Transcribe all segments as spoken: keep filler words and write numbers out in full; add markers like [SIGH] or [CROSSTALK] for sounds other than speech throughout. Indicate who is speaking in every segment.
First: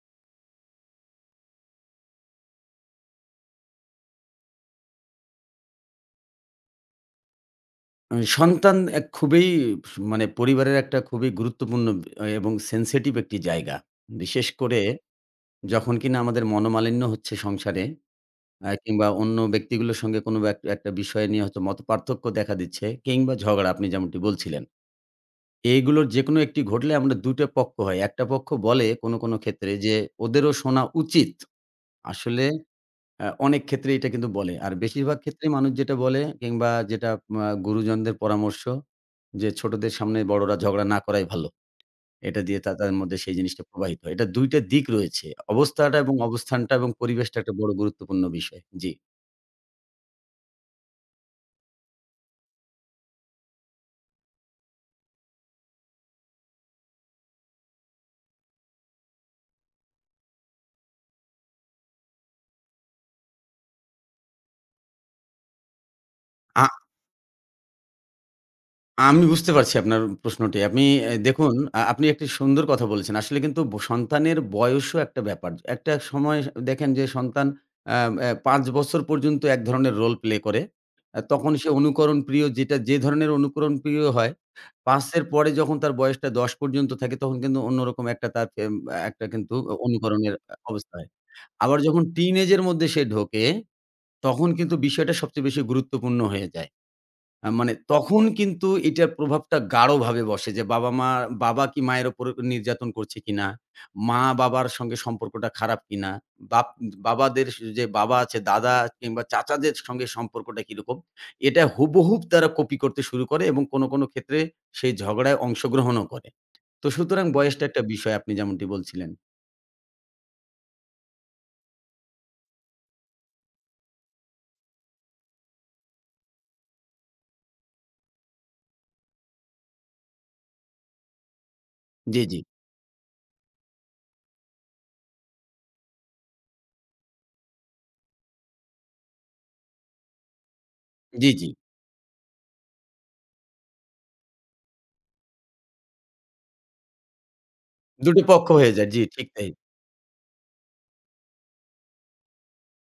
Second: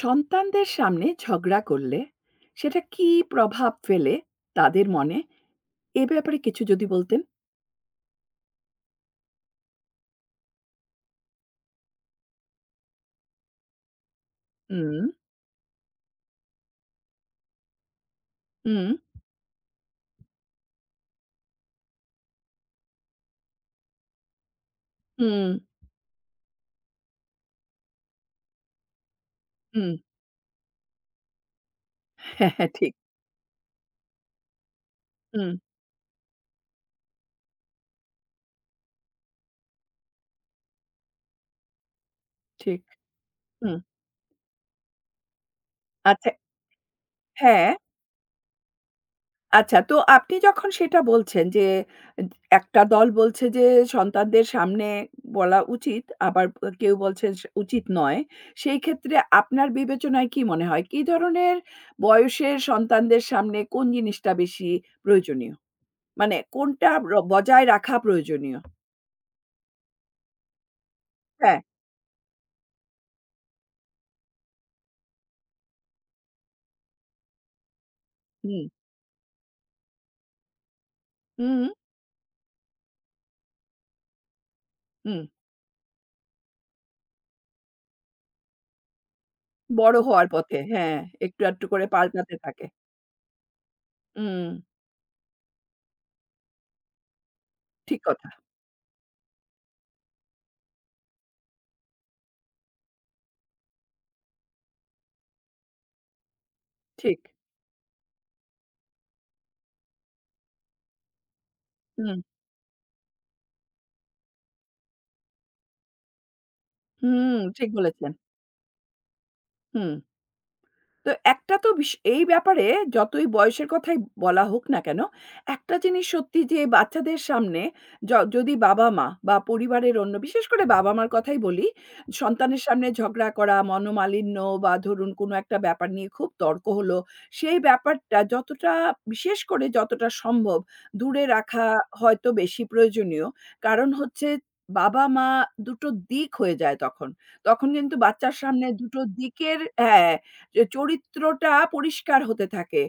Speaker 1: সন্তানদের সামনে ঝগড়া করলে সেটা কী প্রভাব ফেলে তাদের মনে? এ ব্যাপারে কিছু যদি বলতেন?
Speaker 2: আ সন্তান এক খুবই মানে পরিবারের একটা খুবই গুরুত্বপূর্ণ আ এবং সেনসিটিভ একটি জায়গা। বিশেষ করে
Speaker 1: হুম।
Speaker 2: যখন কিনা আমাদের মনোমালিন্য হচ্ছে সংসারে আ
Speaker 1: হুম।
Speaker 2: কিংবা অন্য ব্যক্তিগুলোর সঙ্গে কোনো এক একটা বিষয় নিয়ে হয়তো মতপার্থক্য দেখা দিচ্ছে কিংবা ঝগড়া আপনি যেমনটি বলছিলেন।
Speaker 1: হুম।
Speaker 2: এইগুলোর যেকোনো একটি ঘটলে আমরা দুই টা পক্ষ হয়। একটা পক্ষ বলে কোনো, কোনো ক্ষেত্রে
Speaker 1: হুম।
Speaker 2: যে ওদেরও শোনা উচিত। আসলে
Speaker 1: হ্যাঁ, হ্যাঁ, ঠিক।
Speaker 2: আ অনেক ক্ষেত্রে এটা কিন্তু বলে। আর বেশিরভাগ ক্ষেত্রেই
Speaker 1: হুম।
Speaker 2: মানুষ যেটা বলে কিংবা যেটা আ গুরুজনদের পরামর্শ যে ছোটদের সামনে বড়রা ঝগড়া না করাই ভালো। এটা দিয়ে তা
Speaker 1: ঠিক।
Speaker 2: তাদের মধ্যে সেই জিনিসটা
Speaker 1: হুম।
Speaker 2: প্রবাহিত হয়। এটা দুই টা দিক রয়েছে। অবস্থাটা এবং
Speaker 1: আচ্ছা।
Speaker 2: অবস্থানটা এবং পরিবেশটা একটা
Speaker 1: হ্যাঁ,
Speaker 2: বড় গুরুত্বপূর্ণ বিষয়। জি।
Speaker 1: আচ্ছা, তো আপনি যখন সেটা বলছেন যে এ একটা দল বলছে যে সন্তানদের সামনে বলা উচিত, আবার ব কেউ বলছে স উচিত নয়। সেই ক্ষেত্রে আপনার বিবেচনায় কি মনে হয়? কী ধরনের বয়সের সন্তানদের সামনে কোন জিনিসটা বেশি প্রয়োজনীয়? মানে
Speaker 2: আ
Speaker 1: কোনটা র বজায় রাখা প্রয়োজনীয়।
Speaker 2: আমি বুঝতে পারছি আপনার প্রশ্নটি। আপনি এ দেখুন,
Speaker 1: হ্যাঁ।
Speaker 2: আ আপনি একটি সুন্দর কথা বলেছেন। আসলে কিন্তু ব সন্তানের বয়সও একটা ব্যাপার। একটা সময় দেখেন যে সন্তান আ অ্যা পাঁচ
Speaker 1: হুম।
Speaker 2: বছর পর্যন্ত এক ধরনের রোল প্লে করে। আ তখন
Speaker 1: হুম।
Speaker 2: সে অনুকরণ প্রিয় যেটা যে ধরনের অনুকরণ প্রিয় হয়, পাঁচ
Speaker 1: হুম।
Speaker 2: এর পরে যখন তার বয়সটা দশ পর্যন্ত থাকে তখন কিন্তু অন্যরকম একটা তার এম একটা কিন্তু অ
Speaker 1: বড় হওয়ার
Speaker 2: অনুকরণের আ
Speaker 1: পথে।
Speaker 2: অবস্থা
Speaker 1: হ্যাঁ,
Speaker 2: হয়।
Speaker 1: একটু, একটু
Speaker 2: আবার
Speaker 1: করে
Speaker 2: যখন টিন
Speaker 1: পাল্টাতে
Speaker 2: এজের
Speaker 1: থাকে।
Speaker 2: মধ্যে সে ঢোকে,
Speaker 1: হুম।
Speaker 2: তখন কিন্তু বিষয়টা সবচেয়ে বেশি গুরুত্বপূর্ণ হয়ে যায়। আ মানে
Speaker 1: ঠিক
Speaker 2: তখন
Speaker 1: কথা।
Speaker 2: কিন্তু এটার প্রভাবটা গাঢ়ভাবে বসে যে বাবা-মা, বাবা কি মায়ের উপর নির্যাতন করছে কিনা? মা বাবার সঙ্গে সম্পর্কটা খারাপ কিনা? বাপ
Speaker 1: ঠিক।
Speaker 2: বাবাদের যে বাবা আছে দাদা কিংবা চাচাদের সঙ্গে সম্পর্কটা কিরকম? এটা হুবহু
Speaker 1: হুম।
Speaker 2: তারা কপি করতে শুরু করে এবং কোনো, কোনো ক্ষেত্রে সেই ঝগড়ায় অংশগ্রহণও করে। তো সুতরাং
Speaker 1: হুম।
Speaker 2: বয়সটা
Speaker 1: ঠিক
Speaker 2: একটা
Speaker 1: বলেছেন।
Speaker 2: বিষয় আপনি যেমনটি বলছিলেন।
Speaker 1: হুম। তো একটা তো বিশ এই ব্যাপারে যতই বয়সের কথাই বলা হোক না কেন, একটা জিনিস সত্যি যে বাচ্চাদের সামনে য যদি বাবা-মা বা পরিবারের অন্য বিশেষ করে বাবা-মার কথাই বলি,
Speaker 2: জি, জি,
Speaker 1: সন্তানের সামনে ঝগড়া করা, মনোমালিন্য বা ধরুন কোনো একটা ব্যাপার নিয়ে খুব তর্ক হলো, সেই ব্যাপারটা যতটা বিশেষ করে যতটা সম্ভব দূরে
Speaker 2: জি, জি।
Speaker 1: রাখা হয়তো বেশি প্রয়োজনীয়। কারণ হচ্ছে বাবা-মা দুটো দিক হয়ে যায় তখন। তখন কিন্তু
Speaker 2: দুই টো
Speaker 1: বাচ্চার
Speaker 2: পক্ষ
Speaker 1: সামনে
Speaker 2: হয়ে যায়। জি,
Speaker 1: দুটো
Speaker 2: ঠিক তাই।
Speaker 1: দিকের হ্যাঁ, যে চরিত্রটা পরিষ্কার হতে থাকে।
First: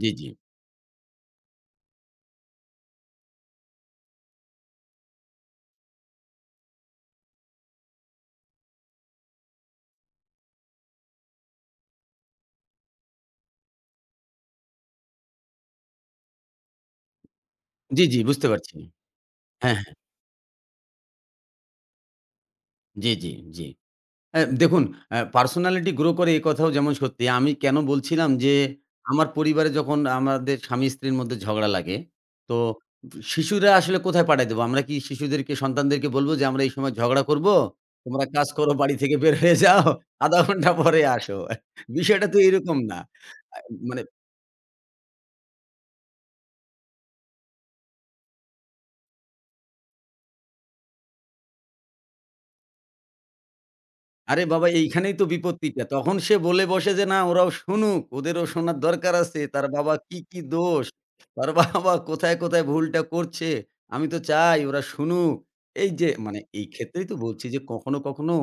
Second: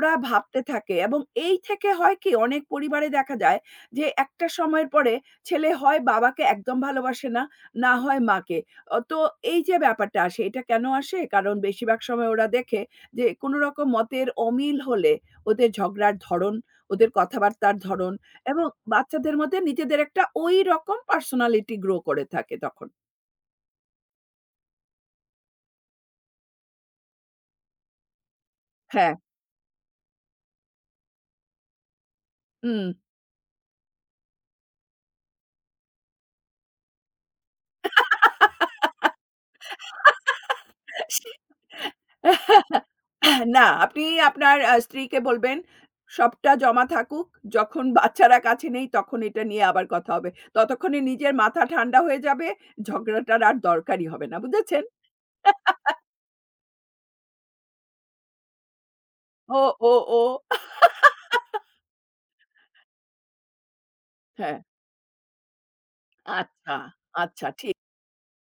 Speaker 2: জি, জি।
Speaker 1: ভাবতে থাকে এবং এই থেকে হয় কি অনেক পরিবারে দেখা যায় যে একটা সময়ের পরে ছেলে হয় বাবাকে একদম ভালোবাসে না, না হয় মাকে। অ তো এই যে ব্যাপারটা আসে এটা কেন আসে? কারণ বেশিরভাগ সময় ওরা দেখে যে কোনো রকম মতের অমিল হলে ওদের ঝগড়ার ধরন, ওদের কথাবার্তার
Speaker 2: জি,
Speaker 1: ধরন
Speaker 2: জি বুঝতে
Speaker 1: এবং
Speaker 2: পারছি।
Speaker 1: বাচ্চাদের মধ্যে
Speaker 2: হ্যাঁ, হ্যাঁ।
Speaker 1: নিজেদের একটা ওই রকম পার্সোনালিটি গ্রো করে থাকে তখন।
Speaker 2: জি, জি, জি। অ্যা দেখুন অ্যা পার্সোনালিটি গ্রো করে এ কথাও যেমন সত্যি। আমি কেন বলছিলাম যে
Speaker 1: হ্যাঁ।
Speaker 2: আমার পরিবারে যখন আমাদের স্বামী-স্ত্রীর মধ্যে ঝগড়া লাগে, তো
Speaker 1: হুম।
Speaker 2: শিশুরা আসলে কোথায় পাঠায় দেব? আমরা কি শিশুদেরকে সন্তানদেরকে বলব যে আমরা এই সময় ঝগড়া করব? তোমরা কাজ করো বাড়ি থেকে বের হয়ে যাও, আধা ঘন্টা পরে আসো। বিষয়টা তো এরকম
Speaker 1: [LAUGHS]
Speaker 2: না। আ
Speaker 1: না,
Speaker 2: মানে
Speaker 1: আপনি আপনার আ স্ত্রীকে বলবেন, সবটা জমা থাকুক। যখন বাচ্চারা কাছে নেই তখন এটা নিয়ে আবার কথা হবে। ততক্ষণে নিজের মাথা ঠান্ডা হয়ে যাবে। ঝগড়াটার আর দরকারই হবে না।
Speaker 2: আরে বাবা
Speaker 1: বুঝেছেন?
Speaker 2: এইখানেই তো বিপত্তিটা। তখন সে বলে বসে যে, "না ওরাও শুনুক, ওদেরও শোনার দরকার আছে।
Speaker 1: ও,
Speaker 2: তার বাবা
Speaker 1: ও,
Speaker 2: কি,
Speaker 1: ও।
Speaker 2: কি দোষ? তার [LAUGHS] বাবা কোথায়, কোথায় ভুলটা করছে? আমি তো
Speaker 1: হ্যাঁ,
Speaker 2: চাই ওরা শুনুক।" এই যে মানে এই
Speaker 1: আচ্ছা,
Speaker 2: ক্ষেত্রেই তো বলছি
Speaker 1: আচ্ছা,
Speaker 2: যে
Speaker 1: ঠিক।
Speaker 2: কখনো, কখনো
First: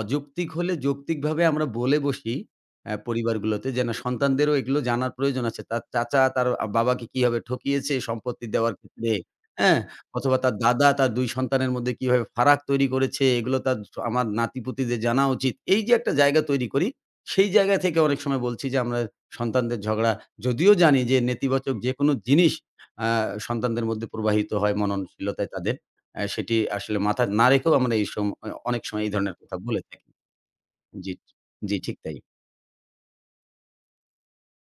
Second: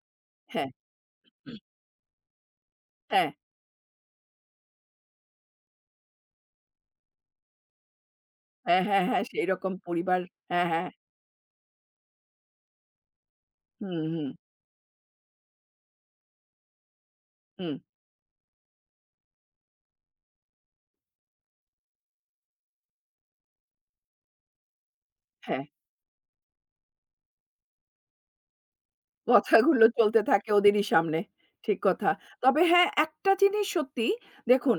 Speaker 2: অযৌক্তিক
Speaker 1: হ্যাঁ,
Speaker 2: হলে যৌক্তিকভাবে আমরা বলে বসি অ্যা
Speaker 1: হ্যাঁ,
Speaker 2: পরিবারগুলোতে যে, "না সন্তানদেরও এগুলো জানার প্রয়োজন আছে। তার চাচা তার আ বাবাকে কিভাবে ঠকিয়েছে সম্পত্তি দেওয়ার
Speaker 1: হ্যাঁ, হ্যাঁ,
Speaker 2: ক্ষেত্রে।"
Speaker 1: হ্যাঁ, সেইরকম
Speaker 2: হ্যাঁ?
Speaker 1: পরিবার।
Speaker 2: অথবা তার
Speaker 1: হ্যাঁ,
Speaker 2: দাদা
Speaker 1: হ্যাঁ।
Speaker 2: তার দুই সন্তানের মধ্যে কিভাবে ফারাক তৈরি করেছে, এগুলো তার
Speaker 1: হুম,
Speaker 2: স- আমার
Speaker 1: হুম,
Speaker 2: নাতি-পুতিদের জানা উচিত। এই যে একটা জায়গা তৈরি করি, সেই
Speaker 1: হুম।
Speaker 2: জায়গা থেকে অনেক সময় বলছি যে আমরা সন্তানদের ঝগড়া যদিও জানি যে নেতিবাচক যেকোনো জিনিস আ সন্তানদের মধ্যে প্রবাহিত হয় মননশীলতায়
Speaker 1: হ্যাঁ,
Speaker 2: তাদের। অ্যা সেটি আসলে মাথায় না রেখেও আমরা এই সম অ অনেক সময় এই ধরনের কথা বলে
Speaker 1: কথাগুলো
Speaker 2: থাকি।
Speaker 1: চলতে থাকে ওদেরই
Speaker 2: জি,
Speaker 1: সামনে।
Speaker 2: জি
Speaker 1: ঠিক
Speaker 2: ঠিক
Speaker 1: কথা।
Speaker 2: তাই।
Speaker 1: তবে হ্যাঁ, একটা জিনিস সত্যি, দেখুন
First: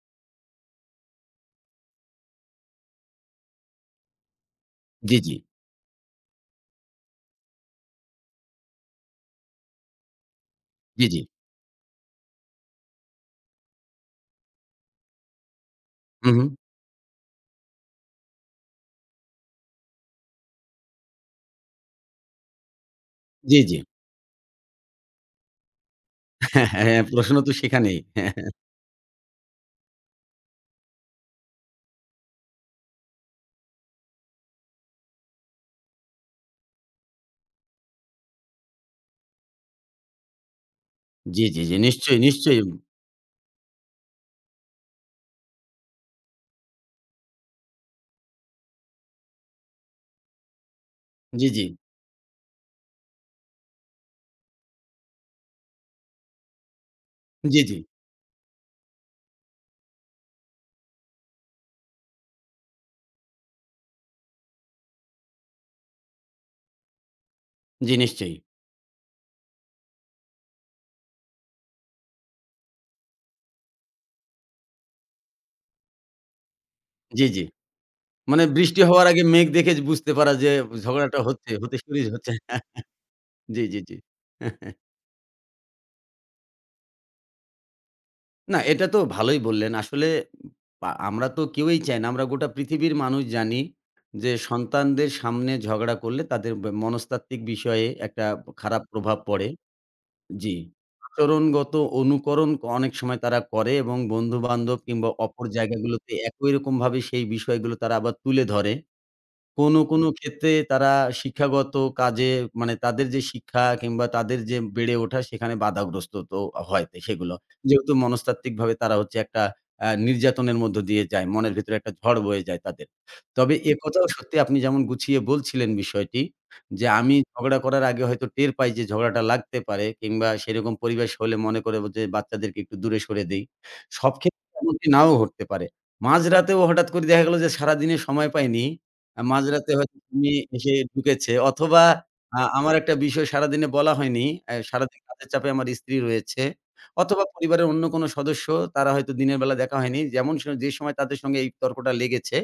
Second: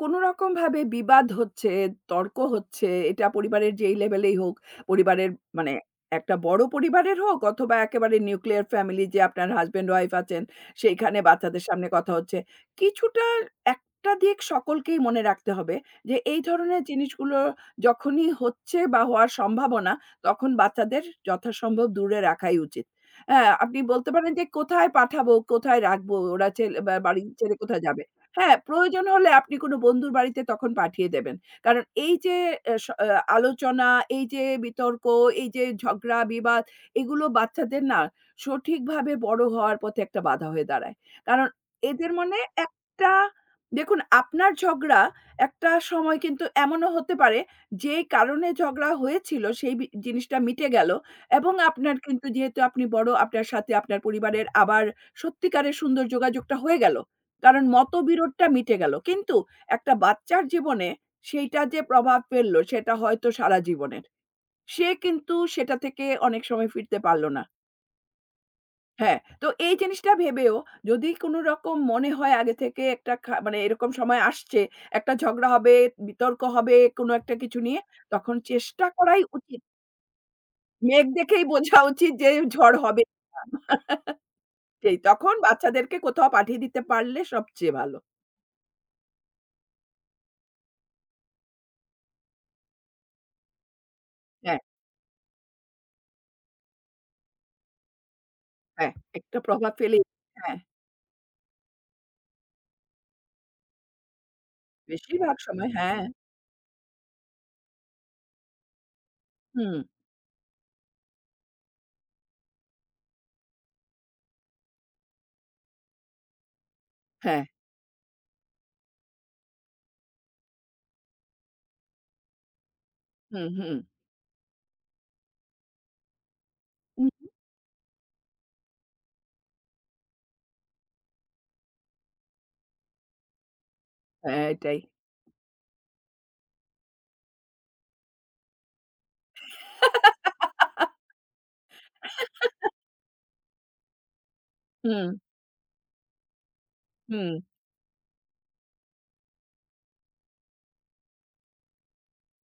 Speaker 1: কোনো রকমভাবে বিবাদ হচ্ছে, তর্ক হচ্ছে, এটা পরিবারের যেই লেভেলেই হোক,
Speaker 2: জি,
Speaker 1: পরিবারের
Speaker 2: জি,
Speaker 1: মানে একটা বড় পরিবারের হোক অথবা একেবারে নিউক্লিয়ার ফ্যামিলি যে আপনার হাসব্যান্ড ওয়াইফ আছেন,
Speaker 2: জি,
Speaker 1: সেইখানে
Speaker 2: জি।
Speaker 1: বাচ্চাদের সামনে কথা হচ্ছে। কিছুটা একটা দিক সকলকেই মনে রাখতে হবে যে
Speaker 2: হু,
Speaker 1: এই
Speaker 2: হু।
Speaker 1: ধরনের জিনিসগুলো যখনই হচ্ছে বা হওয়ার সম্ভাবনা, তখন বাচ্চাদের যথাসম্ভব দূরে রাখাই উচিত। হ্যাঁ,
Speaker 2: জি, জি।
Speaker 1: আপনি বলতে পারেন যে কোথায় পাঠাবো, কোথায় রাখবো? ওরা
Speaker 2: [LAUGHS] হ্যাঁ,
Speaker 1: ছেলে বা
Speaker 2: হ্যাঁ,
Speaker 1: বাড়ি
Speaker 2: প্রশ্ন তো
Speaker 1: ছেড়ে কোথায়
Speaker 2: সেখানেই।
Speaker 1: যাবে?
Speaker 2: [LAUGHS]
Speaker 1: হ্যাঁ, প্রয়োজন হলে আপনি কোনো বন্ধুর বাড়িতে তখন পাঠিয়ে দেবেন। কারণ এই যে এ স আ আলোচনা, এই যে বিতর্ক, এই যে ঝগড়া, বিবাদ এগুলো বাচ্চাদের না সঠিকভাবে বড় হওয়ার পথে একটা বাধা হয়ে দাঁড়ায়।
Speaker 2: জি,
Speaker 1: কারণ
Speaker 2: জি, জি।
Speaker 1: এদের
Speaker 2: নিশ্চয়ই,
Speaker 1: মনে
Speaker 2: নিশ্চয়ই।
Speaker 1: একটা দেখুন আপনার ঝগড়া একটা সময় কিন্তু এমনও হতে পারে যেই কারণে ঝগড়া হয়েছিল সেই বি জিনিসটা মিটে গেল
Speaker 2: জি,
Speaker 1: এবং
Speaker 2: জি।
Speaker 1: আপনার কিন্তু যেহেতু আপনি বড় আপনার সাথে আপনার পরিবারের আবার সত্যিকারের সুন্দর যোগাযোগটা হয়ে গেল।
Speaker 2: জি,
Speaker 1: কারণ
Speaker 2: জি।
Speaker 1: মতবিরোধটা মিটে গেল। কিন্তু একটা বাচ্চার জীবনে সেইটা যে প্রভাব ফেললো সেটা হয়তো সারা জীবনের। সে কিন্তু সেটা থেকে অনেক সময় ফিরতে পারল না।
Speaker 2: জি, নিশ্চয়ই।
Speaker 1: হ্যাঁ, তো এই জিনিসটা ভেবেও যদি কোনো রকম মনে হয় আগে থেকে একটা খা মানে এরকম সময় আসছে, একটা ঝগড়া হবে, বিতর্ক হবে কোনো
Speaker 2: জি,
Speaker 1: একটা
Speaker 2: জি।
Speaker 1: কিছু নিয়ে, তখন
Speaker 2: মানে বৃষ্টি
Speaker 1: চেষ্টা
Speaker 2: হওয়ার
Speaker 1: করাই
Speaker 2: আগে মেঘ
Speaker 1: উচিত।
Speaker 2: দেখে বুঝতে পারা যে
Speaker 1: মেঘ
Speaker 2: ঝগড়াটা
Speaker 1: দেখেই
Speaker 2: হচ্ছে, হতে
Speaker 1: বোঝা
Speaker 2: শুরু
Speaker 1: উচিত যে
Speaker 2: হচ্ছে।
Speaker 1: ঝড় হবে না।
Speaker 2: জি, জি, জি।
Speaker 1: সেই তখন বাচ্চাদেরকে কোথাও পাঠিয়ে দিতে পারলে সবচেয়ে ভালো।
Speaker 2: না এটা তো ভালোই বললেন। আসলে আ আমরা তো কেউই চাই না। আমরা গোটা পৃথিবীর মানুষ জানি যে
Speaker 1: হ্যাঁ,
Speaker 2: সন্তানদের সামনে ঝগড়া করলে তাদের ব মনস্তাত্ত্বিক বিষয়ে একটা খারাপ
Speaker 1: হ্যাঁ,
Speaker 2: প্রভাব
Speaker 1: একটা
Speaker 2: পড়ে।
Speaker 1: প্রভাব ফেলেই।
Speaker 2: জি।
Speaker 1: হ্যাঁ।
Speaker 2: আচরণগত অনুকরণ অনেক সময় তারা করে এবং বন্ধু-বান্ধব কিংবা
Speaker 1: বেশিরভাগ
Speaker 2: অপর
Speaker 1: সময় হ্যাঁ।
Speaker 2: জায়গাগুলোতে একই রকমভাবে সেই বিষয়গুলো তারা আবার তুলে ধরে।
Speaker 1: হুম,
Speaker 2: কোনো, কোনো ক্ষেত্রে তারা শিক্ষাগত কাজে মানে তাদের যে শিক্ষা কিংবা তাদের যে বেড়ে ওঠা সেখানে বাধাগ্রস্ত তো হয় তে সেগুলো।
Speaker 1: হ্যাঁ।
Speaker 2: যেহেতু মনস্তাত্ত্বিকভাবে তারা হচ্ছে একটা আ নির্যাতনের মধ্য দিয়ে যায়। মনের ভেতরে একটা ঝড় বয়ে যায় তাদের।
Speaker 1: হুম,
Speaker 2: তবে
Speaker 1: হুম।
Speaker 2: একথাও সত্যি আপনি যেমন গুছিয়ে বলছিলেন বিষয়টি যে,
Speaker 1: উম
Speaker 2: আমি ঝগড়া করার আগে হয়তো টের পাই যে ঝগড়াটা লাগতে পারে কিংবা সেরকম পরিবেশ হলে মনে করে যে বাচ্চাদেরকে একটু দূরে সরে দেই। সব ক্ষেত্রে
Speaker 1: হ্যাঁ, এটাই।
Speaker 2: এমনটি নাও ঘটতে পারে। মাঝরাতেও হঠাৎ করে দেখা গেল যে সারাদিনে সময় পাইনি আ মাঝরাতে হয়তো তুমি এসে ঢুকেছে অথবা আ আমার একটা বিষয় সারাদিনে বলা হয়নি। অ্যা সারাদিন
Speaker 1: হুম,
Speaker 2: কাজের চাপে আমার স্ত্রী রয়েছে অথবা
Speaker 1: হুম,
Speaker 2: পরিবারের অন্য কোনো সদস্য তারা হয়তো দিনের বেলা দেখা হয়নি। যেমন স যে সময় তাদের সঙ্গে এই তর্কটা লেগেছে,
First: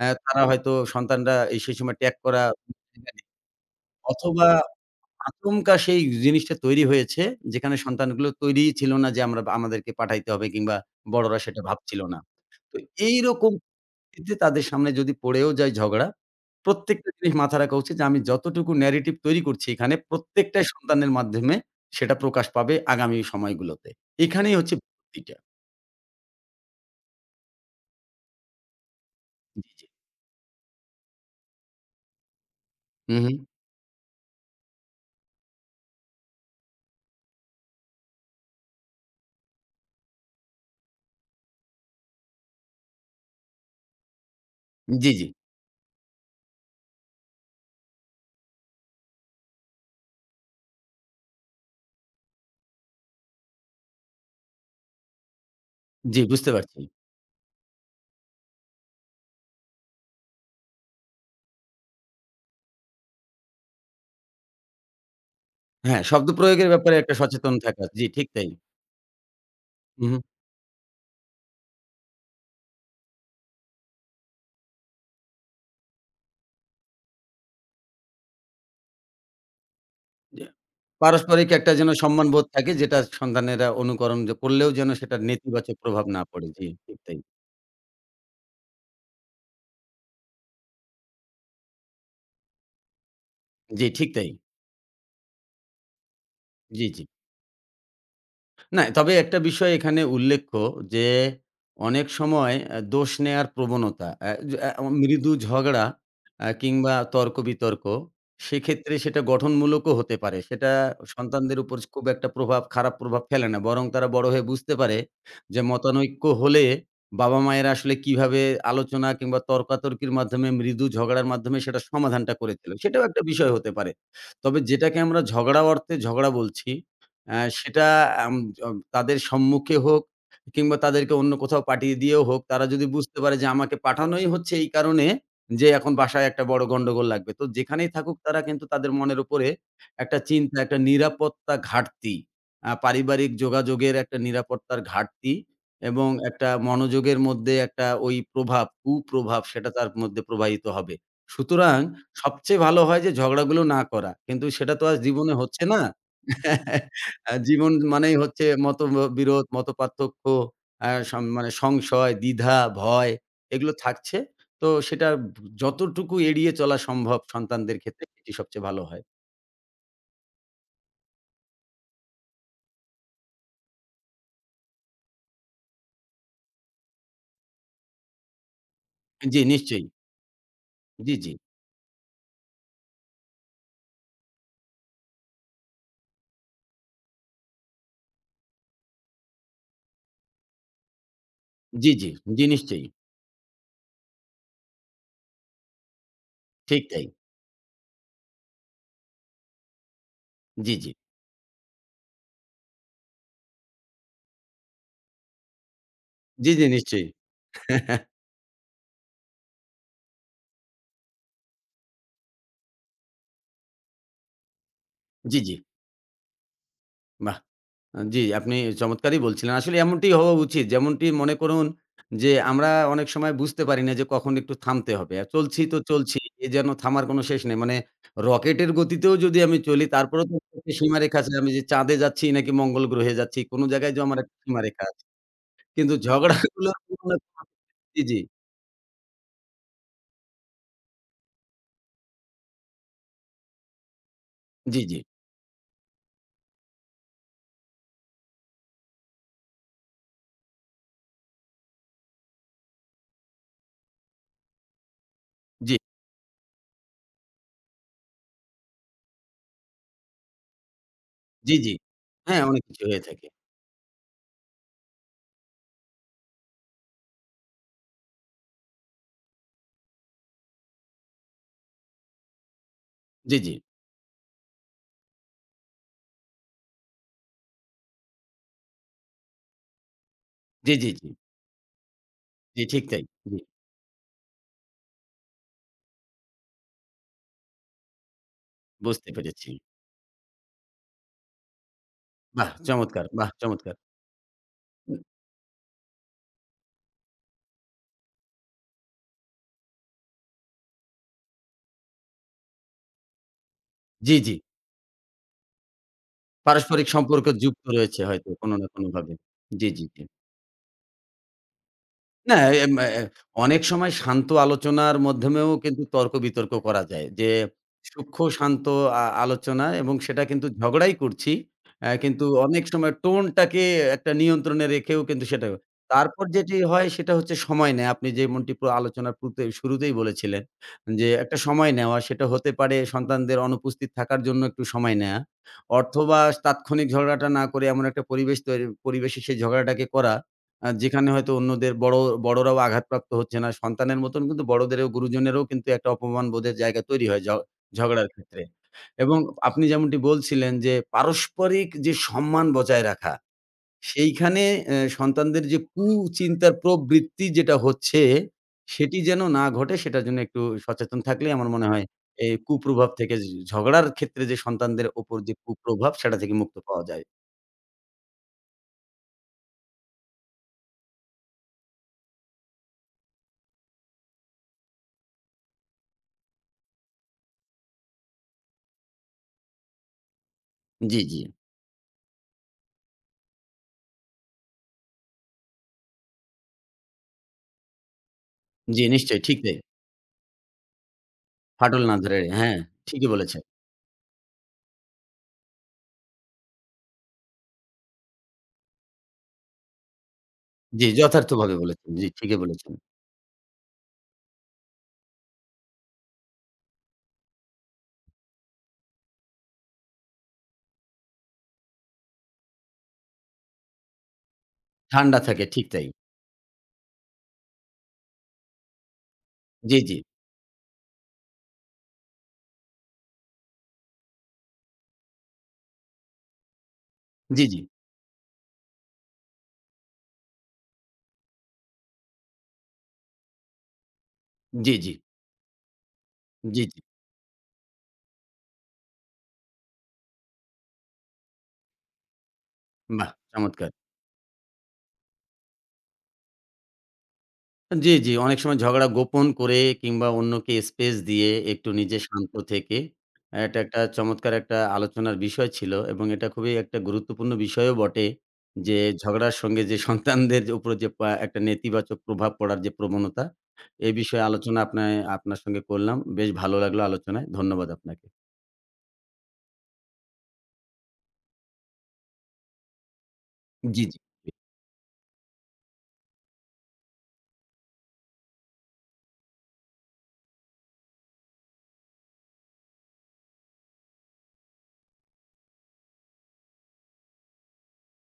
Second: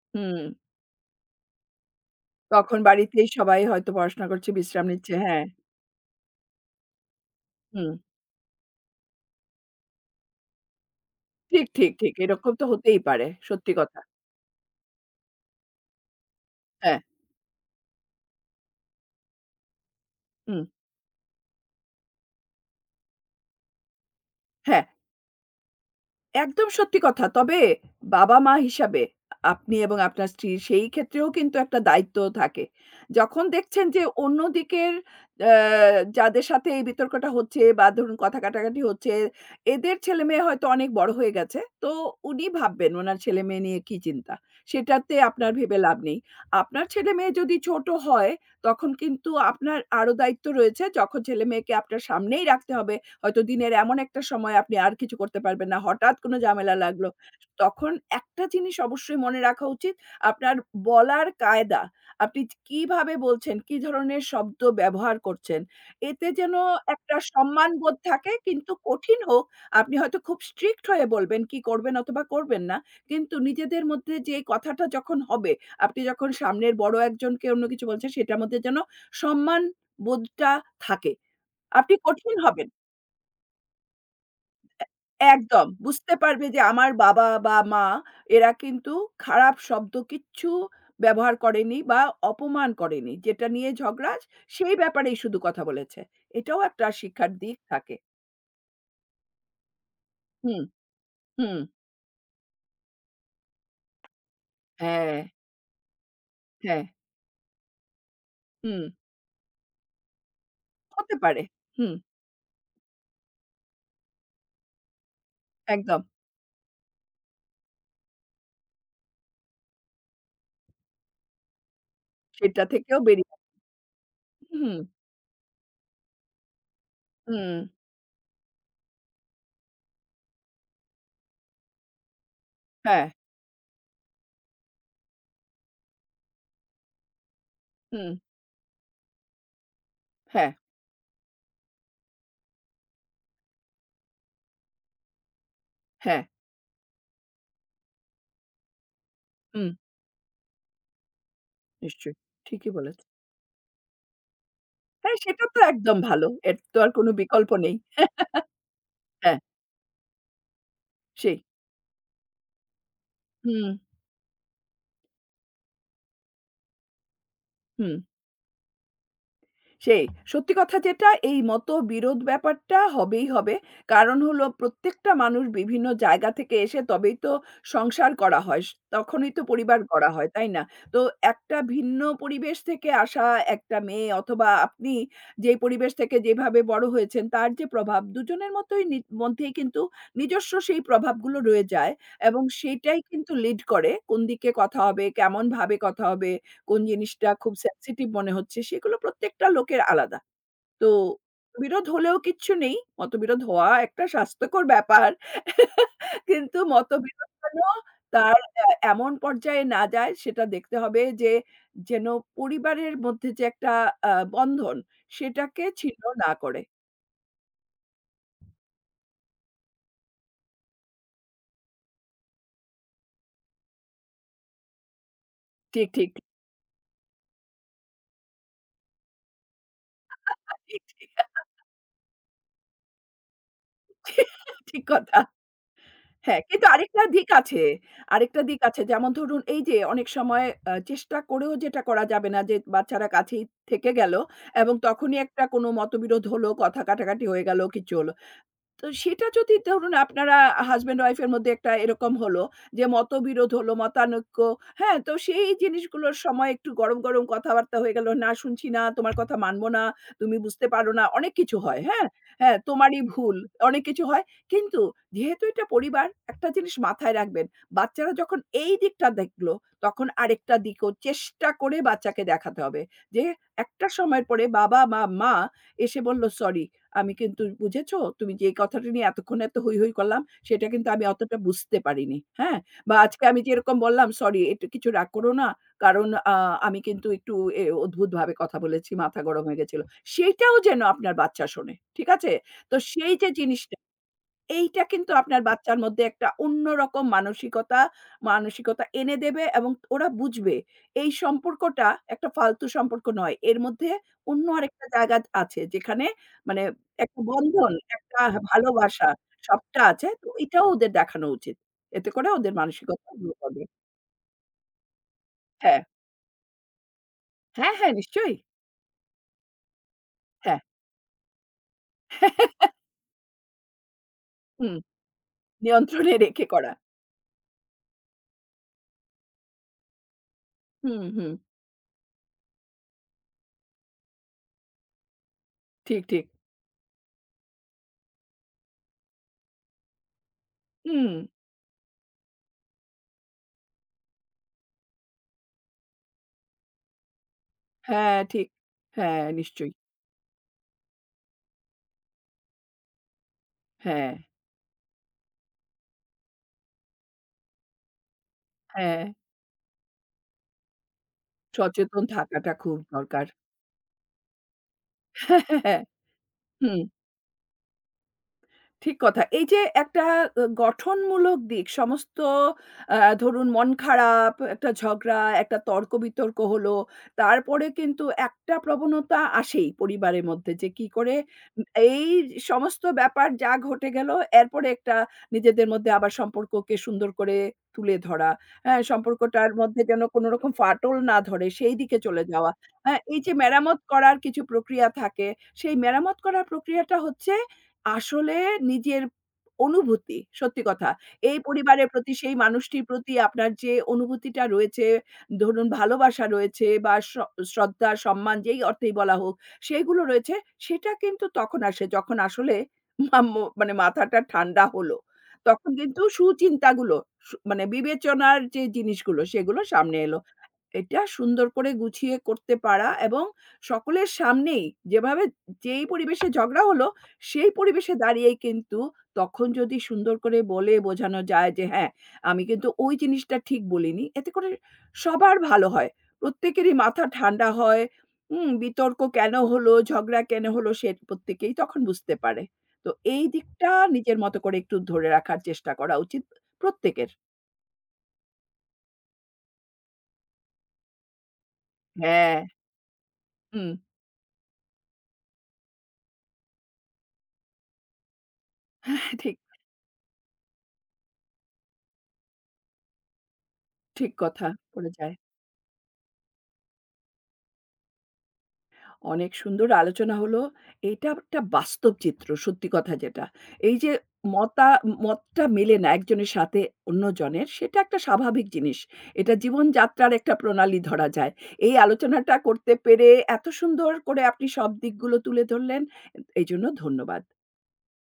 Speaker 2: অ্যা তারা
Speaker 1: হুম।
Speaker 2: হয়তো সন্তানরা এই সেই সময় ট্যাগ করা
Speaker 1: তখন
Speaker 2: [UNINTELLIGIBLE]
Speaker 1: বাড়িতেই সবাই হয়তো পড়াশোনা
Speaker 2: অথবা
Speaker 1: করছে, বিশ্রাম নিচ্ছে। হ্যাঁ,
Speaker 2: আচমকা সেই জিনিসটা তৈরি হয়েছে যেখানে
Speaker 1: হুম।
Speaker 2: সন্তানগুলো তৈরিই ছিল না যে আমরা আমাদেরকে পাঠাইতে হবে কিংবা বড়রা সেটা
Speaker 1: ঠিক, ঠিক,
Speaker 2: ভাবছিল
Speaker 1: ঠিক।
Speaker 2: না।
Speaker 1: এরকম তো
Speaker 2: তো
Speaker 1: হতেই পারে।
Speaker 2: এইরকম
Speaker 1: সত্যি কথা।
Speaker 2: যে তাদের সামনে যদি পড়েও যায় ঝগড়া,
Speaker 1: হ্যাঁ,
Speaker 2: প্রত্যেকটা জিনিস মাথায় রাখা উচিত যে আমি যতটুকু narrative তৈরি করছি এখানে
Speaker 1: হুম,
Speaker 2: প্রত্যেকটাই সন্তানের মাধ্যমে সেটা প্রকাশ পাবে আগামী সময়গুলোতে। এখানেই হচ্ছে
Speaker 1: হ্যাঁ।
Speaker 2: যুক্তিটা।
Speaker 1: একদম সত্যি কথা। তবে বাবা-মা হিসাবে
Speaker 2: জি,
Speaker 1: আপনি
Speaker 2: জি।
Speaker 1: এবং আপনার স্ত্রীর সেই ক্ষেত্রেও কিন্তু একটা দায়িত্ব থাকে।
Speaker 2: হু, হু।
Speaker 1: যখন দেখছেন যে অন্য দিকের আ যাদের সাথে এই বিতর্কটা হচ্ছে বা ধরুন কথা কাটাকাটি হচ্ছে, এদের ছেলেমেয়ে হয়তো অনেক বড় হয়ে গেছে। তো উনি ভাববেন উনার ছেলেমেয়ে নিয়ে কি চিন্তা।
Speaker 2: জি,
Speaker 1: সেটাতে
Speaker 2: জি।
Speaker 1: আপনার ভেবে লাভ নেই। আপনার ছেলেমেয়ে যদি ছোট হয় তখন কিন্তু আপনার আরো দায়িত্ব রয়েছে। যখন ছেলেমেয়েকে আপনার সামনেই রাখতে হবে হয়তো দিনের এমন একটা সময় আপনি আর কিছু করতে পারবেন না। হঠাৎ
Speaker 2: জি,
Speaker 1: কোনো
Speaker 2: বুঝতে
Speaker 1: ঝামেলা
Speaker 2: পারছি।
Speaker 1: লাগলো। তখন একটা জিনিস অবশ্যই মনে রাখা উচিত, আপনার বলার কায়দা। আপনি কিভাবে বলছেন, কি ধরনের শব্দ ব্যবহার করছেন।
Speaker 2: হ্যাঁ,
Speaker 1: এতে
Speaker 2: শব্দ
Speaker 1: যেন
Speaker 2: প্রয়োগের ব্যাপারে একটা
Speaker 1: একটা
Speaker 2: সচেতন থাকা।
Speaker 1: সম্মানবোধ
Speaker 2: জি, ঠিক
Speaker 1: থাকে
Speaker 2: তাই।
Speaker 1: কিন্তু কঠিন হোক, আপনি
Speaker 2: হু, হু।
Speaker 1: হয়তো খুব স্ট্রিক্ট হয়ে বলবেন কি করবেন অথবা করবেন না। কিন্তু নিজেদের মধ্যে যে এই কথাটা যখন হবে, আপনি যখন সামনের বড় একজনকে অন্য কিছু বলছেন সেটার মধ্যে যেন সম্মান
Speaker 2: যে
Speaker 1: বোধটা থাকে।
Speaker 2: পারস্পরিক একটা যেন
Speaker 1: আপনি কঠিন
Speaker 2: সম্মানবোধ
Speaker 1: হবেন
Speaker 2: থাকে
Speaker 1: না।
Speaker 2: যেটা সন্তানেরা অনুকরণ যে করলেও যেন সেটার
Speaker 1: একদম।
Speaker 2: নেতিবাচক প্রভাব
Speaker 1: বুঝতে
Speaker 2: না
Speaker 1: পারবে
Speaker 2: পড়ে।
Speaker 1: যে
Speaker 2: জি,
Speaker 1: আমার
Speaker 2: ঠিক তাই।
Speaker 1: বাবা বা মা এরা কিন্তু খারাপ শব্দ কিচ্ছু ব্যবহার করেনি বা অপমান করেনি। যেটা নিয়ে
Speaker 2: জি, ঠিক
Speaker 1: ঝগড়া
Speaker 2: তাই।
Speaker 1: সেই ব্যাপারেই শুধু কথা বলেছে। এটাও
Speaker 2: জি,
Speaker 1: একটা
Speaker 2: জি।
Speaker 1: শিক্ষার দিক থাকে।
Speaker 2: না, তবে একটা বিষয় এখানে উল্লেখ্য
Speaker 1: হুম,
Speaker 2: যে,
Speaker 1: হুম।
Speaker 2: অনেক সময় আ দোষ নেয়ার প্রবণতা, আ যে আ
Speaker 1: হ্যাঁ,
Speaker 2: মৃদু ঝগড়া আ
Speaker 1: হ্যাঁ।
Speaker 2: কিংবা তর্ক-বিতর্ক,
Speaker 1: হুম।
Speaker 2: সেক্ষেত্রে সেটা গঠনমূলকও হতে পারে। সেটা
Speaker 1: হতে পারে।
Speaker 2: সন্তানদের উপর
Speaker 1: হুম,
Speaker 2: খুব একটা প্রভাব খারাপ প্রভাব ফেলে না। বরং তারা বড় হয়ে বুঝতে পারে যে,
Speaker 1: একদম।
Speaker 2: মতানৈক্য হলে বাবা-মায়েরা আসলে কিভাবে আলোচনা কিংবা তর্কাতর্কির মাধ্যমে মৃদু ঝগড়ার মাধ্যমে সেটা সমাধানটা
Speaker 1: সেটা
Speaker 2: করেছিল।
Speaker 1: থেকেও
Speaker 2: সেটাও একটা
Speaker 1: বেরিয়ে।
Speaker 2: বিষয় হতে পারে। তবে
Speaker 1: হুম,
Speaker 2: যেটাকে আমরা ঝগড়া অর্থে ঝগড়া বলছি অ্যা
Speaker 1: হুম।
Speaker 2: সেটা আম অম তাদের সম্মুখে হোক কিংবা তাদেরকে অন্য কোথাও পাঠিয়ে দিয়েও হোক, তারা যদি
Speaker 1: হ্যাঁ,
Speaker 2: বুঝতে পারে যে আমাকে পাঠানোই হচ্ছে এই কারণে যে এখন বাসায় একটা বড় গন্ডগোল লাগবে। তো যেখানেই
Speaker 1: হুম।
Speaker 2: থাকুক তারা কিন্তু তাদের মনের উপরে একটা
Speaker 1: হ্যাঁ,
Speaker 2: চিন্তা, একটা নিরাপত্তা ঘাটতি, আ পারিবারিক যোগাযোগের একটা নিরাপত্তার ঘাটতি এবং
Speaker 1: হ্যাঁ।
Speaker 2: একটা মনোযোগের মধ্যে একটা ওই প্রভাব, কুপ্রভাব সেটা
Speaker 1: হুম,
Speaker 2: তার মধ্যে প্রবাহিত হবে। সুতরাং
Speaker 1: নিশ্চয়ই।
Speaker 2: সবচেয়ে
Speaker 1: ঠিকই
Speaker 2: ভালো হয়
Speaker 1: বলেছে।
Speaker 2: যে ঝগড়াগুলো না করা। কিন্তু সেটা তো আর
Speaker 1: হ্যাঁ,
Speaker 2: জীবনে
Speaker 1: সেটা তো
Speaker 2: হচ্ছে না।
Speaker 1: একদম ভালো। এর তো
Speaker 2: [LAUGHS]
Speaker 1: আর কোনো
Speaker 2: আ
Speaker 1: বিকল্প
Speaker 2: জীবন
Speaker 1: নেই।
Speaker 2: মানেই হচ্ছে
Speaker 1: হ্যাঁ,
Speaker 2: মতবিরোধ, মতপার্থক্য, আ সম
Speaker 1: সেই।
Speaker 2: মানে সংশয়, দ্বিধা, ভয়
Speaker 1: হুম,
Speaker 2: এগুলো থাকছে। তো সেটা যতটুকু এড়িয়ে চলা সম্ভব সন্তানদের
Speaker 1: হুম।
Speaker 2: ক্ষেত্রে সেটি সবচেয়ে ভালো হয়।
Speaker 1: সেই। সত্যি কথা যেটা এই মতবিরোধ ব্যাপারটা হবেই হবে। কারণ হলো প্রত্যেকটা মানুষ বিভিন্ন জায়গা থেকে এসে তবেই তো সংসার করা হয়। স তখনই
Speaker 2: জি,
Speaker 1: তো পরিবার
Speaker 2: নিশ্চয়ই।
Speaker 1: গড়া হয়, তাই না? তো
Speaker 2: জি, জি।
Speaker 1: একটা ভিন্ন পরিবেশ থেকে আসা একটা মেয়ে অথবা আপনি যেই পরিবেশ থেকে যেভাবে বড় হয়েছেন তার যে প্রভাব দুজনের মতোই নি মধ্যেই কিন্তু নিজস্ব সেই প্রভাবগুলো রয়ে
Speaker 2: জি,
Speaker 1: যায়
Speaker 2: জি।
Speaker 1: এবং
Speaker 2: জি, নিশ্চয়ই।
Speaker 1: সেটাই কিন্তু লিড করে কোন দিকে কথা হবে, কেমনভাবে কথা হবে কোন
Speaker 2: ঠিক তাই।
Speaker 1: জিনিসটা খুব sensitive মনে হচ্ছে সেগুলো প্রত্যেকটা লোকের আলাদা।
Speaker 2: জি, জি।
Speaker 1: তো মতবিরোধ হলেও কিচ্ছু নেই। মতবিরোধ হওয়া একটা স্বাস্থ্যকর ব্যাপার।
Speaker 2: জি,
Speaker 1: কিন্তু
Speaker 2: জি, নিশ্চয়ই।
Speaker 1: মতবিরোধ যেন
Speaker 2: [LAUGHS]
Speaker 1: তার অ্যা এমন পর্যায়ে না যায় সেটা দেখতে হবে যে যেন পরিবারের মধ্যে যে একটা আ বন্ধন
Speaker 2: জি, জি।
Speaker 1: সেটাকে ছিন্ন না করে।
Speaker 2: বাহ! আ জি, আপনি চমৎকারই বলছিলেন। আসলে এমনটি হওয়া উচিত। যেমনটি মনে করুন যে, আমরা অনেক সময় বুঝতে পারি না যে, কখন একটু থামতে হবে। আর চলছি তো
Speaker 1: ঠিক, ঠিক,
Speaker 2: চলছি। এ যেন থামার কোনো শেষ নেই। মানে রকেটের গতিতেও যদি আমি চলি তারপরেও তো একটা
Speaker 1: ঠিক, ঠিক,
Speaker 2: সীমারেখা আছে। আমি যে, চাঁদে যাচ্ছি নাকি মঙ্গল গ্রহে যাচ্ছি, কোনো জায়গায় যে, আমার একটা
Speaker 1: ঠিক
Speaker 2: সীমারেখা আছে।
Speaker 1: কথা।
Speaker 2: কিন্তু
Speaker 1: হ্যাঁ, কিন্তু
Speaker 2: ঝগড়াগুলো কোনো
Speaker 1: আরেকটা
Speaker 2: না
Speaker 1: দিক
Speaker 2: কোনো-
Speaker 1: আছে।
Speaker 2: জি, জি,
Speaker 1: আরেকটা দিক আছে। যেমন ধরুন এই যে অনেক সময় আ চেষ্টা করেও যেটা করা যাবে না যে বাচ্চারা কাছেই থেকে গেল এবং
Speaker 2: জি, জি,
Speaker 1: তখনই একটা কোনো মতবিরোধ হলো, কথা কাটাকাটি হয়ে গেল, কিছু হলো। তো সেটা যদি ধরুন আপনারা হাসব্যান্ড ওয়াইফ এর মধ্যে একটা এরকম হলো যে মতবিরোধ হলো, মতানৈক্য, হ্যাঁ? তো সেই
Speaker 2: জি,
Speaker 1: জিনিসগুলোর সময় একটু গরম, গরম কথাবার্তা হয়ে গেল, "না শুনছি না, তোমার কথা মানব না, তুমি বুঝতে পারো না।" অনেক
Speaker 2: জি,
Speaker 1: কিছু
Speaker 2: জি।
Speaker 1: হয়, হ্যাঁ?
Speaker 2: হ্যাঁ,
Speaker 1: হ্যাঁ,
Speaker 2: অনেক কিছু হয়ে
Speaker 1: "তোমারই
Speaker 2: থাকে।
Speaker 1: ভুল।" অনেক কিছু হয়। কিন্তু যেহেতু এটা পরিবার, একটা জিনিস মাথায় রাখবেন, বাচ্চারা যখন এই দিকটা দেখলো, তখন আরেকটা দিকও চেষ্টা করে বাচ্চাকে দেখাতে হবে যে,
Speaker 2: জি, জি,
Speaker 1: একটা সময়ের পরে বাবা বা মা এসে বলল, "সরি। আমি কিন্তু বুঝেছো? তুমি যে কথাটা নিয়ে এতক্ষণ এত হৈ, হৈ করলাম সেটা
Speaker 2: জি,
Speaker 1: কিন্তু
Speaker 2: জি,
Speaker 1: আমি
Speaker 2: জি,
Speaker 1: অতটা বুঝতে পারিনি। হ্যাঁ?
Speaker 2: জি, ঠিক
Speaker 1: বা
Speaker 2: তাই।
Speaker 1: আজকে
Speaker 2: জি,
Speaker 1: আমি যেরকম বললাম, "সরি এটা কিছু রাগ করো না। কারণ আ আমি কিন্তু একটু এ অদ্ভুতভাবে কথা বলেছি।
Speaker 2: বুঝতে
Speaker 1: মাথা গরম
Speaker 2: পেরেছি।
Speaker 1: হয়ে গেছিল।" সেইটাও যেন আপনার বাচ্চা শোনে। ঠিক আছে?
Speaker 2: বাহ!
Speaker 1: তো
Speaker 2: চমৎকার,
Speaker 1: সেই যে
Speaker 2: বাহ! চমৎকার।
Speaker 1: জিনিসটা এইটা কিন্তু আপনার বাচ্চার মধ্যে একটা অন্যরকম মানসিকতা মানসিকতা এনে দেবে এবং ওরা বুঝবে এই সম্পর্কটা একটা ফালতু সম্পর্ক নয়। এর মধ্যে
Speaker 2: জি, জি।
Speaker 1: অন্য আরেকটা জায়গা আছে যেখানে মানে
Speaker 2: পারস্পরিক
Speaker 1: একটা
Speaker 2: সম্পর্ক যুক্ত
Speaker 1: বন্ধন,
Speaker 2: রয়েছে
Speaker 1: একটা
Speaker 2: হয়তো কোনো না
Speaker 1: ভালোবাসা
Speaker 2: কোনোভাবে। জি,
Speaker 1: সবটা
Speaker 2: জি, জি।
Speaker 1: আছে। তো এটাও ওদের দেখানো উচিত। এতে করে
Speaker 2: না,
Speaker 1: ওদের
Speaker 2: এম এ
Speaker 1: মানসিকতা গ্রো
Speaker 2: অনেক
Speaker 1: হবে।
Speaker 2: সময় শান্ত আলোচনার মাধ্যমেও
Speaker 1: হ্যাঁ,
Speaker 2: কিন্তু তর্ক-বিতর্ক করা যায়। যে
Speaker 1: হ্যাঁ, হ্যাঁ
Speaker 2: সূক্ষ্ম
Speaker 1: নিশ্চয়ই।
Speaker 2: শান্ত আ আলোচনা এবং সেটা কিন্তু
Speaker 1: হ্যাঁ,
Speaker 2: ঝগড়াই করছি। অ্যা কিন্তু অনেক সময় টোনটাকে একটা নিয়ন্ত্রণে
Speaker 1: হুম,
Speaker 2: রেখেও কিন্তু সেটা
Speaker 1: নিয়ন্ত্রণে
Speaker 2: তারপর
Speaker 1: রেখে
Speaker 2: যেটি
Speaker 1: করা।
Speaker 2: হয় সেটা হচ্ছে সময় নেয়া। আপনি যেমনটি প্র আলোচনার পুরুতে শুরুতেই বলেছিলেন
Speaker 1: হুম,
Speaker 2: যে
Speaker 1: হুম।
Speaker 2: একটা সময় নেওয়া। সেটা হতে পারে সন্তানদের অনুপস্থিত থাকার জন্য একটু সময় নেয়া।
Speaker 1: ঠিক,
Speaker 2: অথবা
Speaker 1: ঠিক।
Speaker 2: তাৎক্ষণিক ঝগড়াটা না করে এমন একটা পরিবেশ তৈরি পরিবেশে সেই ঝগড়াটাকে করা। আ যেখানে
Speaker 1: হুম,
Speaker 2: হয়তো অন্যদের বড় বড়রাও আঘাতপ্রাপ্ত হচ্ছে না। সন্তানের মতন কিন্তু বড়দেরও গুরুজনেরও কিন্তু একটা অপমান বোধের জায়গা তৈরি হয় ঝ ঝগড়ার
Speaker 1: হ্যাঁ
Speaker 2: ক্ষেত্রে।
Speaker 1: ঠিক।
Speaker 2: এবং
Speaker 1: হ্যাঁ
Speaker 2: আপনি
Speaker 1: নিশ্চয়ই।
Speaker 2: যেমনটি বলছিলেন যে পারস্পরিক যে সম্মান বজায় রাখা,
Speaker 1: হ্যাঁ,
Speaker 2: সেইখানে এ সন্তানদের যে কুচিন্তার প্রবৃত্তি যেটা হচ্ছে, সেটি
Speaker 1: হ্যাঁ।
Speaker 2: যেন না ঘটে সেটার জন্য একটু সচেতন থাকলেই আমার মনে হয়
Speaker 1: সচেতন
Speaker 2: এই
Speaker 1: থাকাটা খুব
Speaker 2: কুপ্রভাব থেকে ঝ
Speaker 1: দরকার।
Speaker 2: ঝগড়ার ক্ষেত্রে যে সন্তানদের উপর
Speaker 1: [LAUGHS]
Speaker 2: যে
Speaker 1: হ্যাঁ, হ্যাঁ, হ্যাঁ।
Speaker 2: কুপ্রভাব সেটা থেকে মুক্ত
Speaker 1: হুম।
Speaker 2: পাওয়া যায়।
Speaker 1: ঠিক কথা। এই যে একটা আ গঠনমূলক দিক সমস্ত আ ধরুন মন খারাপ, একটা ঝগড়া, একটা তর্ক-বিতর্ক হলো। তারপরে কিন্তু একটা প্রবণতা আসেই পরিবারের মধ্যে যে কি
Speaker 2: জি,
Speaker 1: করে
Speaker 2: জি।
Speaker 1: উ এই সমস্ত ব্যাপার যা ঘটে গেল এরপরে একটা নিজেদের মধ্যে আবার সম্পর্ককে সুন্দর করে তুলে ধরা। হ্যাঁ,
Speaker 2: জি নিশ্চয়ই ঠিক
Speaker 1: সম্পর্কটার
Speaker 2: তাই।
Speaker 1: মধ্যে যেন কোনো রকম ফাটল না ধরে সেই
Speaker 2: ফাটল না
Speaker 1: দিকে
Speaker 2: ধরে,
Speaker 1: চলে যাওয়া।
Speaker 2: হ্যাঁ
Speaker 1: হ্যাঁ,
Speaker 2: ঠিকই
Speaker 1: এই যে
Speaker 2: বলেছেন।
Speaker 1: মেরামত করার কিছু প্রক্রিয়া থাকে সেই মেরামত করার প্রক্রিয়াটা হচ্ছে আসলে নিজের অনুভূতি, সত্যি
Speaker 2: জি,
Speaker 1: কথা। এই
Speaker 2: যথার্থভাবে
Speaker 1: পরিবারের
Speaker 2: বলেছেন। জি,
Speaker 1: প্রতি, সেই
Speaker 2: ঠিকই বলেছেন।
Speaker 1: মানুষটির প্রতি আপনার যে অনুভূতিটা রয়েছে, ধরুন ভালোবাসা রয়েছে বা শ্র শ্রদ্ধা, সম্মান যেই অর্থেই বলা হোক, সেগুলো রয়েছে, সেটা কিন্তু তখন আসে যখন আসলে মাম মানে মাথাটা ঠান্ডা হলো।
Speaker 2: ঠান্ডা থাকে ঠিক
Speaker 1: তখন
Speaker 2: তাই।
Speaker 1: কিন্তু সুচিন্তাগুলো সু মানে বিবেচনার যে জিনিসগুলো, সেগুলো
Speaker 2: জি, জি,
Speaker 1: সামনে এলো। এটা সুন্দর করে গুছিয়ে করতে পারা এবং সকলের সামনেই যেভাবে যেই পরিবেশে ঝগড়া হলো
Speaker 2: জি,
Speaker 1: সেই
Speaker 2: জি,
Speaker 1: পরিবেশে দাঁড়িয়েই কিন্তু তখন যদি সুন্দর করে বলে বোঝানো যায় যে, "হ্যাঁ, আমি কিন্তু ওই জিনিসটা ঠিক বলিনি।" এতে করে
Speaker 2: জি, জি,
Speaker 1: সবার ভালো হয়।
Speaker 2: জি,
Speaker 1: প্রত্যেকেরই
Speaker 2: জি।
Speaker 1: মাথা ঠান্ডা হয়। হুম, বিতর্ক কেন হলো, ঝগড়া কেন হলো সে প্রত্যেকেই তখন বুঝতে পারে। তো
Speaker 2: বাহ!
Speaker 1: এই
Speaker 2: চমৎকার।
Speaker 1: দিকটা নিজের মতো করে একটু ধরে রাখার চেষ্টা করা উচিত প্রত্যেকের।
Speaker 2: জি, জি, অনেক সময় ঝগড়া গোপন করে কিংবা অন্যকে স্পেস দিয়ে একটু নিজে শান্ত
Speaker 1: হ্যাঁ,
Speaker 2: থেকে এটা
Speaker 1: হুম,
Speaker 2: একটা চমৎকার একটা আলোচনার বিষয় ছিল এবং এটা খুবই একটা গুরুত্বপূর্ণ বিষয়ও বটে যে ঝগড়ার
Speaker 1: ঠিক,
Speaker 2: সঙ্গে যে সন্তানদের উপর যে পা একটা নেতিবাচক প্রভাব পড়ার যে প্রবণতা, এ
Speaker 1: ঠিক
Speaker 2: বিষয়ে
Speaker 1: কথা
Speaker 2: আলোচনা
Speaker 1: বলা
Speaker 2: আপনায়
Speaker 1: যায়।
Speaker 2: আপনার সঙ্গে করলাম। বেশ ভালো লাগলো আলোচনায়। ধন্যবাদ আপনাকে।
Speaker 1: অনেক সুন্দর আলোচনা হলো। এইটা একটা বাস্তব চিত্র সত্যি কথা যেটা। এই
Speaker 2: জি,
Speaker 1: যে
Speaker 2: জি।
Speaker 1: মতা মতটা মেলে না একজনের সাথে অন্যজনের সেটা একটা স্বাভাবিক জিনিস। এটা জীবনযাত্রার একটা প্রণালী ধরা যায়। এই আলোচনাটা করতে পেরে এত সুন্দর করে আপনি সব দিকগুলো তুলে ধরলেন। এ এইজন্য ধন্যবাদ।